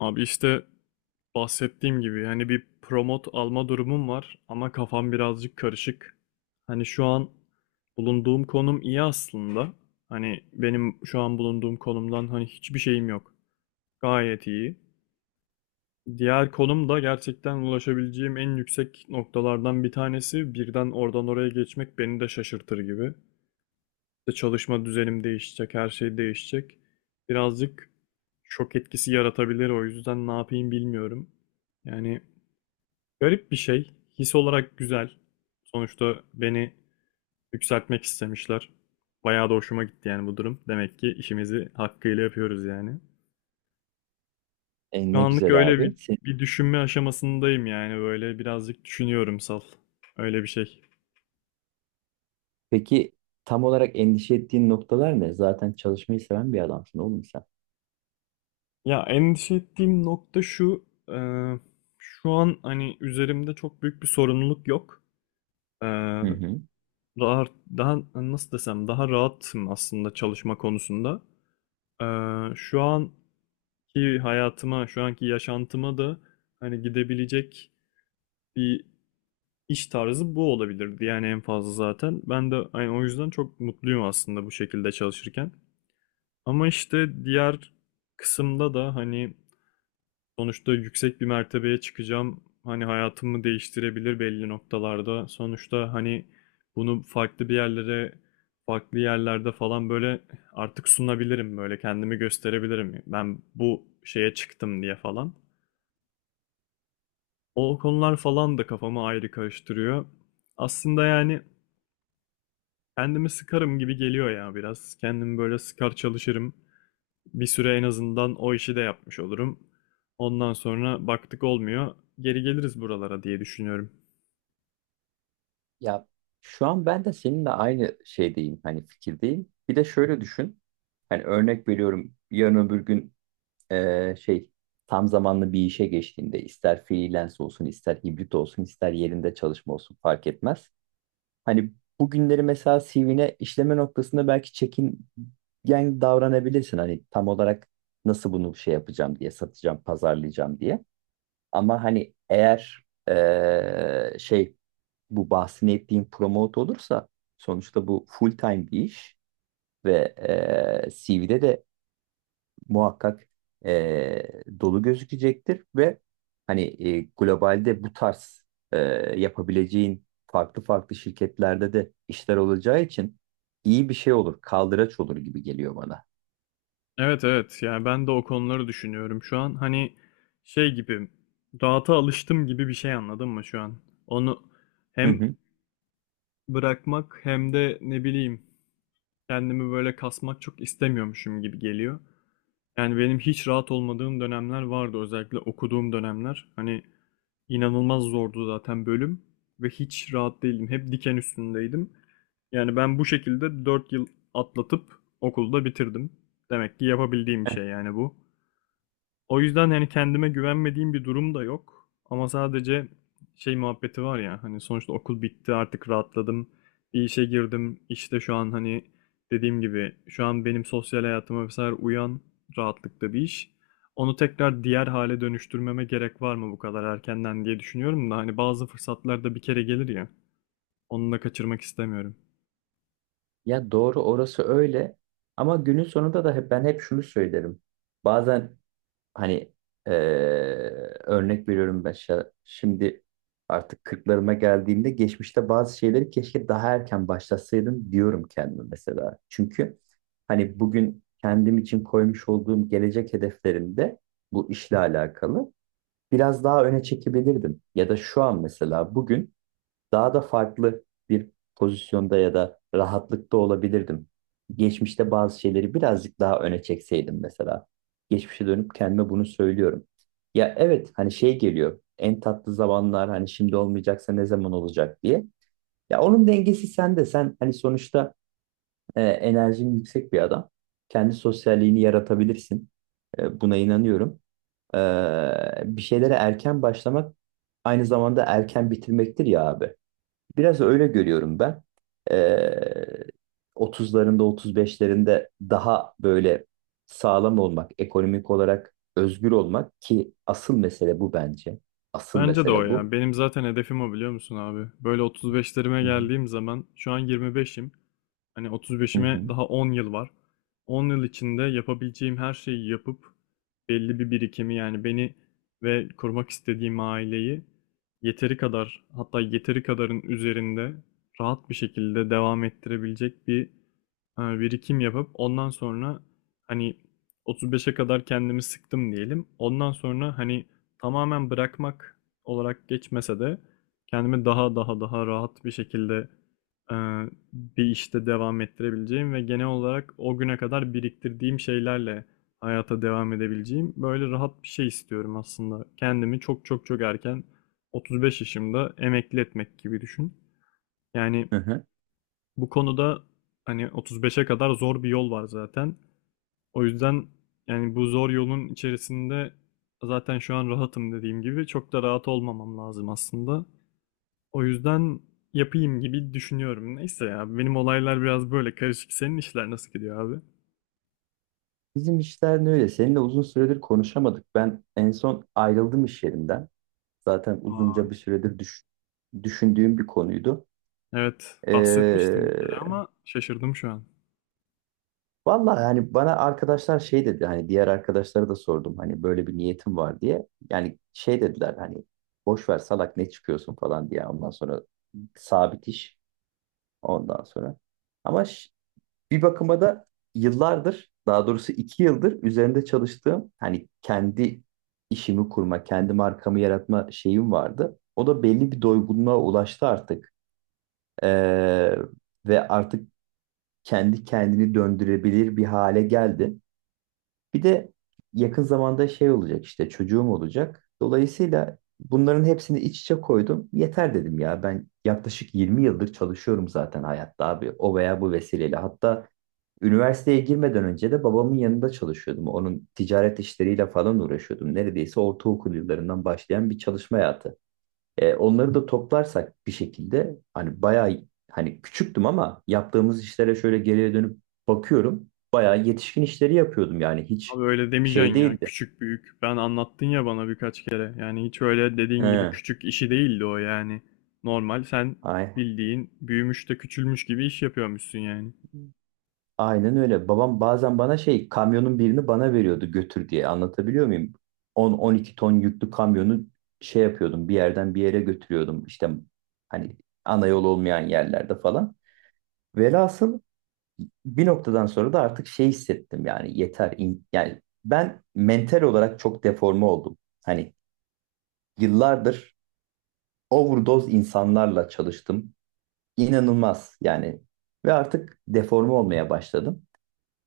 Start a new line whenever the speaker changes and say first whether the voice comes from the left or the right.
left: Abi işte bahsettiğim gibi yani bir promote alma durumum var ama kafam birazcık karışık. Hani şu an bulunduğum konum iyi aslında. Hani benim şu an bulunduğum konumdan hani hiçbir şeyim yok. Gayet iyi. Diğer konum da gerçekten ulaşabileceğim en yüksek noktalardan bir tanesi. Birden oradan oraya geçmek beni de şaşırtır gibi. İşte çalışma düzenim değişecek, her şey değişecek. Birazcık şok etkisi yaratabilir, o yüzden ne yapayım bilmiyorum. Yani garip bir şey. His olarak güzel. Sonuçta beni yükseltmek istemişler. Bayağı da hoşuma gitti yani bu durum. Demek ki işimizi hakkıyla yapıyoruz yani.
right: E,
left: Şu
right: ne
left: anlık
right: güzel
left: öyle bir,
right: abi.
left: bir düşünme aşamasındayım yani böyle birazcık düşünüyorum sal. Öyle bir şey.
right: Peki tam olarak endişe ettiğin noktalar ne? Zaten çalışmayı seven bir adamsın oğlum sen.
left: Ya endişe ettiğim nokta şu, şu an hani üzerimde çok büyük bir sorumluluk yok. E,
right: Hı hı.
left: daha, daha nasıl desem, daha rahatım aslında çalışma konusunda. E, Şu anki hayatıma, şu anki yaşantıma da hani gidebilecek bir iş tarzı bu olabilirdi. Yani en fazla zaten. Ben de hani o yüzden çok mutluyum aslında bu şekilde çalışırken. Ama işte diğer kısımda da hani sonuçta yüksek bir mertebeye çıkacağım. Hani hayatımı değiştirebilir belli noktalarda. Sonuçta hani bunu farklı bir yerlere, farklı yerlerde falan böyle artık sunabilirim, böyle kendimi gösterebilirim. Ben bu şeye çıktım diye falan. O konular falan da kafamı ayrı karıştırıyor. Aslında yani kendimi sıkarım gibi geliyor ya biraz. Kendimi böyle sıkar çalışırım. Bir süre en azından o işi de yapmış olurum. Ondan sonra baktık olmuyor, geri geliriz buralara diye düşünüyorum.
right: Ya şu an ben de seninle aynı şeydeyim. Hani fikirdeyim. Bir de şöyle düşün. Hani örnek veriyorum. Yarın öbür gün şey tam zamanlı bir işe geçtiğinde ister freelance olsun, ister hibrit olsun, ister yerinde çalışma olsun fark etmez. Hani bugünleri mesela CV'ne işleme noktasında belki çekingen davranabilirsin. Hani tam olarak nasıl bunu şey yapacağım diye, satacağım, pazarlayacağım diye. Ama hani eğer şey bu bahsini ettiğim promote olursa sonuçta bu full time bir iş ve CV'de de muhakkak e, dolu gözükecektir ve hani globalde bu tarz e, yapabileceğin farklı farklı şirketlerde de işler olacağı için iyi bir şey olur, kaldıraç olur gibi geliyor bana.
left: Evet, evet, yani ben de o konuları düşünüyorum şu an. Hani şey gibi, rahata alıştım gibi bir şey, anladın mı şu an? Onu
right: Hı
left: hem
right: hı.
left: bırakmak hem de ne bileyim kendimi böyle kasmak çok istemiyormuşum gibi geliyor. Yani benim hiç rahat olmadığım dönemler vardı. Özellikle okuduğum dönemler. Hani inanılmaz zordu zaten bölüm ve hiç rahat değildim. Hep diken üstündeydim. Yani ben bu şekilde 4 yıl atlatıp okulda bitirdim. Demek ki yapabildiğim bir
right: Heh.
left: şey yani bu. O yüzden yani kendime güvenmediğim bir durum da yok. Ama sadece şey muhabbeti var ya, hani sonuçta okul bitti, artık rahatladım. Bir işe girdim. İşte şu an hani dediğim gibi şu an benim sosyal hayatıma vesaire uyan rahatlıkta bir iş. Onu tekrar diğer hale dönüştürmeme gerek var mı bu kadar erkenden diye düşünüyorum da hani bazı fırsatlar da bir kere gelir ya. Onu da kaçırmak istemiyorum.
right: Ya doğru orası öyle, ama günün sonunda da hep, ben hep şunu söylerim. Bazen hani eee, örnek veriyorum ben şimdi artık 40'larıma geldiğimde geçmişte bazı şeyleri keşke daha erken başlasaydım diyorum kendime mesela. Çünkü hani bugün kendim için koymuş olduğum gelecek hedeflerimde bu işle alakalı biraz daha öne çekebilirdim. Ya da şu an mesela bugün daha da farklı bir pozisyonda ya da rahatlıkta olabilirdim. Geçmişte bazı şeyleri birazcık daha öne çekseydim mesela. Geçmişe dönüp kendime bunu söylüyorum. Ya evet hani şey geliyor. En tatlı zamanlar hani şimdi olmayacaksa ne zaman olacak diye. Ya onun dengesi sende. Sen hani sonuçta enerjin yüksek bir adam. Kendi sosyalliğini yaratabilirsin. Buna inanıyorum. E, bir şeylere erken başlamak aynı zamanda erken bitirmektir ya abi. Biraz öyle görüyorum ben. Ee, 30'larında, 35'lerinde daha böyle sağlam olmak, ekonomik olarak özgür olmak ki asıl mesele bu bence. Asıl
left: Bence de o
right: mesele
left: ya.
right: bu.
left: Benim zaten hedefim o, biliyor musun abi? Böyle 35'lerime
right: Hı hı.
left: geldiğim zaman, şu an 25'im. Hani
right: Hı
left: 35'ime
right: hı.
left: daha 10 yıl var. 10 yıl içinde yapabileceğim her şeyi yapıp belli bir birikimi yani beni ve kurmak istediğim aileyi yeteri kadar, hatta yeteri kadarın üzerinde rahat bir şekilde devam ettirebilecek bir birikim yapıp ondan sonra hani 35'e kadar kendimi sıktım diyelim. Ondan sonra hani tamamen bırakmak olarak geçmese de kendimi daha daha rahat bir şekilde e, bir işte devam ettirebileceğim ve genel olarak o güne kadar biriktirdiğim şeylerle hayata devam edebileceğim, böyle rahat bir şey istiyorum aslında. Kendimi çok, çok, çok erken, 35 yaşımda emekli etmek gibi düşün. Yani
right: Hı hı.
left: bu konuda hani 35'e kadar zor bir yol var zaten. O yüzden yani bu zor yolun içerisinde, zaten şu an rahatım dediğim gibi, çok da rahat olmamam lazım aslında. O yüzden yapayım gibi düşünüyorum. Neyse ya, benim olaylar biraz böyle karışık. Senin işler nasıl gidiyor abi?
right: Bizim işler ne öyle. Seninle uzun süredir konuşamadık. Ben en son ayrıldım iş yerinden. Zaten uzunca bir
left: Ay.
right: süredir düşündüğüm bir konuydu.
left: Evet, bahsetmiştim bir kere
right: Ee,
left: ama şaşırdım şu an.
right: Vallahi yani bana arkadaşlar şey dedi hani diğer arkadaşlara da sordum hani böyle bir niyetim var diye. Yani şey dediler hani boş ver salak ne çıkıyorsun falan diye ondan sonra sabit iş ondan sonra. Ama bir bakıma da yıllardır, daha doğrusu 2 yıldır üzerinde çalıştığım hani kendi işimi kurma, kendi markamı yaratma şeyim vardı. O da belli bir doygunluğa ulaştı artık. Ee, ve artık kendi kendini döndürebilir bir hale geldi. Bir de yakın zamanda şey olacak, işte çocuğum olacak. Dolayısıyla bunların hepsini iç içe koydum. Yeter dedim ya, ben yaklaşık 20 yıldır çalışıyorum zaten hayatta abi o veya bu vesileyle. Hatta üniversiteye girmeden önce de babamın yanında çalışıyordum. Onun ticaret işleriyle falan uğraşıyordum. Neredeyse ortaokul yıllarından başlayan bir çalışma hayatı. Onları da toplarsak bir şekilde hani bayağı, hani küçüktüm ama yaptığımız işlere şöyle geriye dönüp bakıyorum. Bayağı yetişkin işleri yapıyordum, yani hiç
left: Abi öyle
right: şey
left: demeyeceksin ya,
right: değildi.
left: küçük büyük. Ben anlattın ya bana birkaç kere. Yani hiç öyle dediğin gibi
right: He,
left: küçük işi değildi o yani. Normal sen
right: ay,
left: bildiğin büyümüş de küçülmüş gibi iş yapıyormuşsun yani.
right: aynen öyle. Babam bazen bana şey, kamyonun birini bana veriyordu götür diye, anlatabiliyor muyum? 10-12 ton yüklü kamyonu şey yapıyordum, bir yerden bir yere götürüyordum işte, hani ana yol olmayan yerlerde falan. Velhasıl bir noktadan sonra da artık şey hissettim, yani yeter yani ben mental olarak çok deforme oldum. Hani yıllardır overdose insanlarla çalıştım. İnanılmaz yani ve artık deforme olmaya başladım.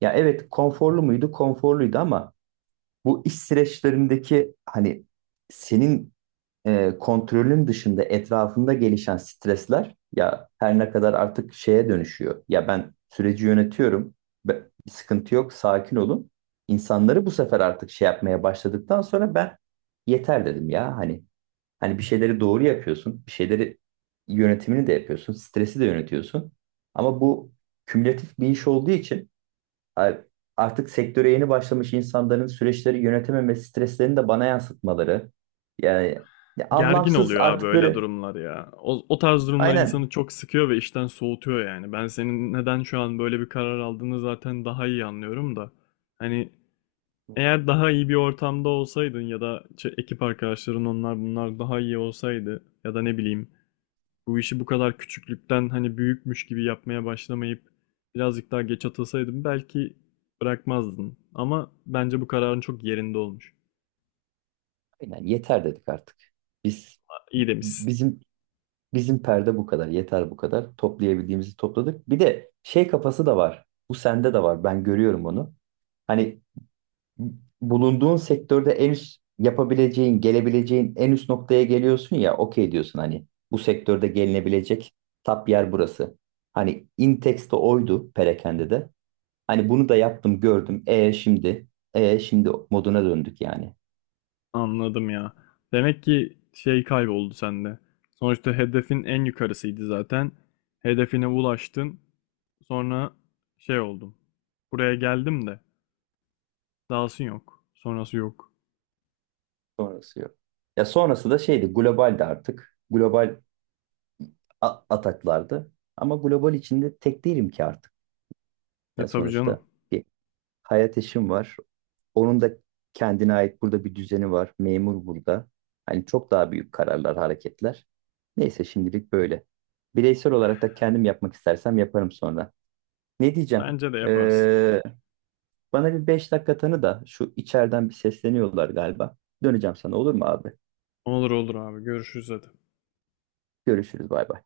right: Ya evet konforlu muydu? Konforluydu ama bu iş süreçlerindeki hani senin kontrolün dışında etrafında gelişen stresler, ya her ne kadar artık şeye dönüşüyor. Ya ben süreci yönetiyorum. Bir sıkıntı yok, sakin olun. İnsanları bu sefer artık şey yapmaya başladıktan sonra ben yeter dedim ya, hani bir şeyleri doğru yapıyorsun, bir şeyleri yönetimini de yapıyorsun, stresi de yönetiyorsun. Ama bu kümülatif bir iş olduğu için Ay- artık sektöre yeni başlamış insanların süreçleri yönetememesi, streslerini de bana yansıtmaları. Yani ya
left: Gergin
right: anlamsız
left: oluyor abi
right: artık
left: öyle
right: böyle,
left: durumlar ya. O tarz durumlar
right: aynen,
left: insanı çok sıkıyor ve işten soğutuyor yani. Ben senin neden şu an böyle bir karar aldığını zaten daha iyi anlıyorum da. Hani eğer daha iyi bir ortamda olsaydın ya da ekip arkadaşların, onlar bunlar daha iyi olsaydı, ya da ne bileyim bu işi bu kadar küçüklükten hani büyükmüş gibi yapmaya başlamayıp birazcık daha geç atılsaydın belki bırakmazdın. Ama bence bu kararın çok yerinde olmuş.
right: aynen, yeter dedik artık. Biz
left: İyi demişsin.
right: bizim bizim perde bu kadar, yeter bu kadar. Toplayabildiğimizi topladık. Bir de şey kafası da var. Bu sende de var. Ben görüyorum onu. Hani bulunduğun sektörde en üst yapabileceğin, gelebileceğin en üst noktaya geliyorsun ya, okey diyorsun hani bu sektörde gelinebilecek tap yer burası. Hani Intex'te oydu perakende de. Hani bunu da yaptım, gördüm. Şimdi moduna döndük yani.
left: Anladım ya. Demek ki şey kayboldu sende. Sonuçta hedefin en yukarısıydı zaten. Hedefine ulaştın. Sonra şey oldum. Buraya geldim de dahası yok. Sonrası yok.
right: Sonrası yok. Ya sonrası da şeydi, globaldi artık. Global ataklardı. Ama global içinde tek değilim ki artık.
left: E
right: Ya
left: tabii
right: sonuçta
left: canım.
right: bir hayat eşim var. Onun da kendine ait burada bir düzeni var. Memur burada. Hani çok daha büyük kararlar, hareketler. Neyse, şimdilik böyle. Bireysel olarak da kendim yapmak istersem yaparım sonra. Ne diyeceğim?
left: Bence de yaparsın.
right: Ee, bana bir 5 dakika tanı da şu, içeriden bir sesleniyorlar galiba. Döneceğim sana, olur mu abi?
left: Olur, olur abi. Görüşürüz hadi.
right: Görüşürüz, bay bay.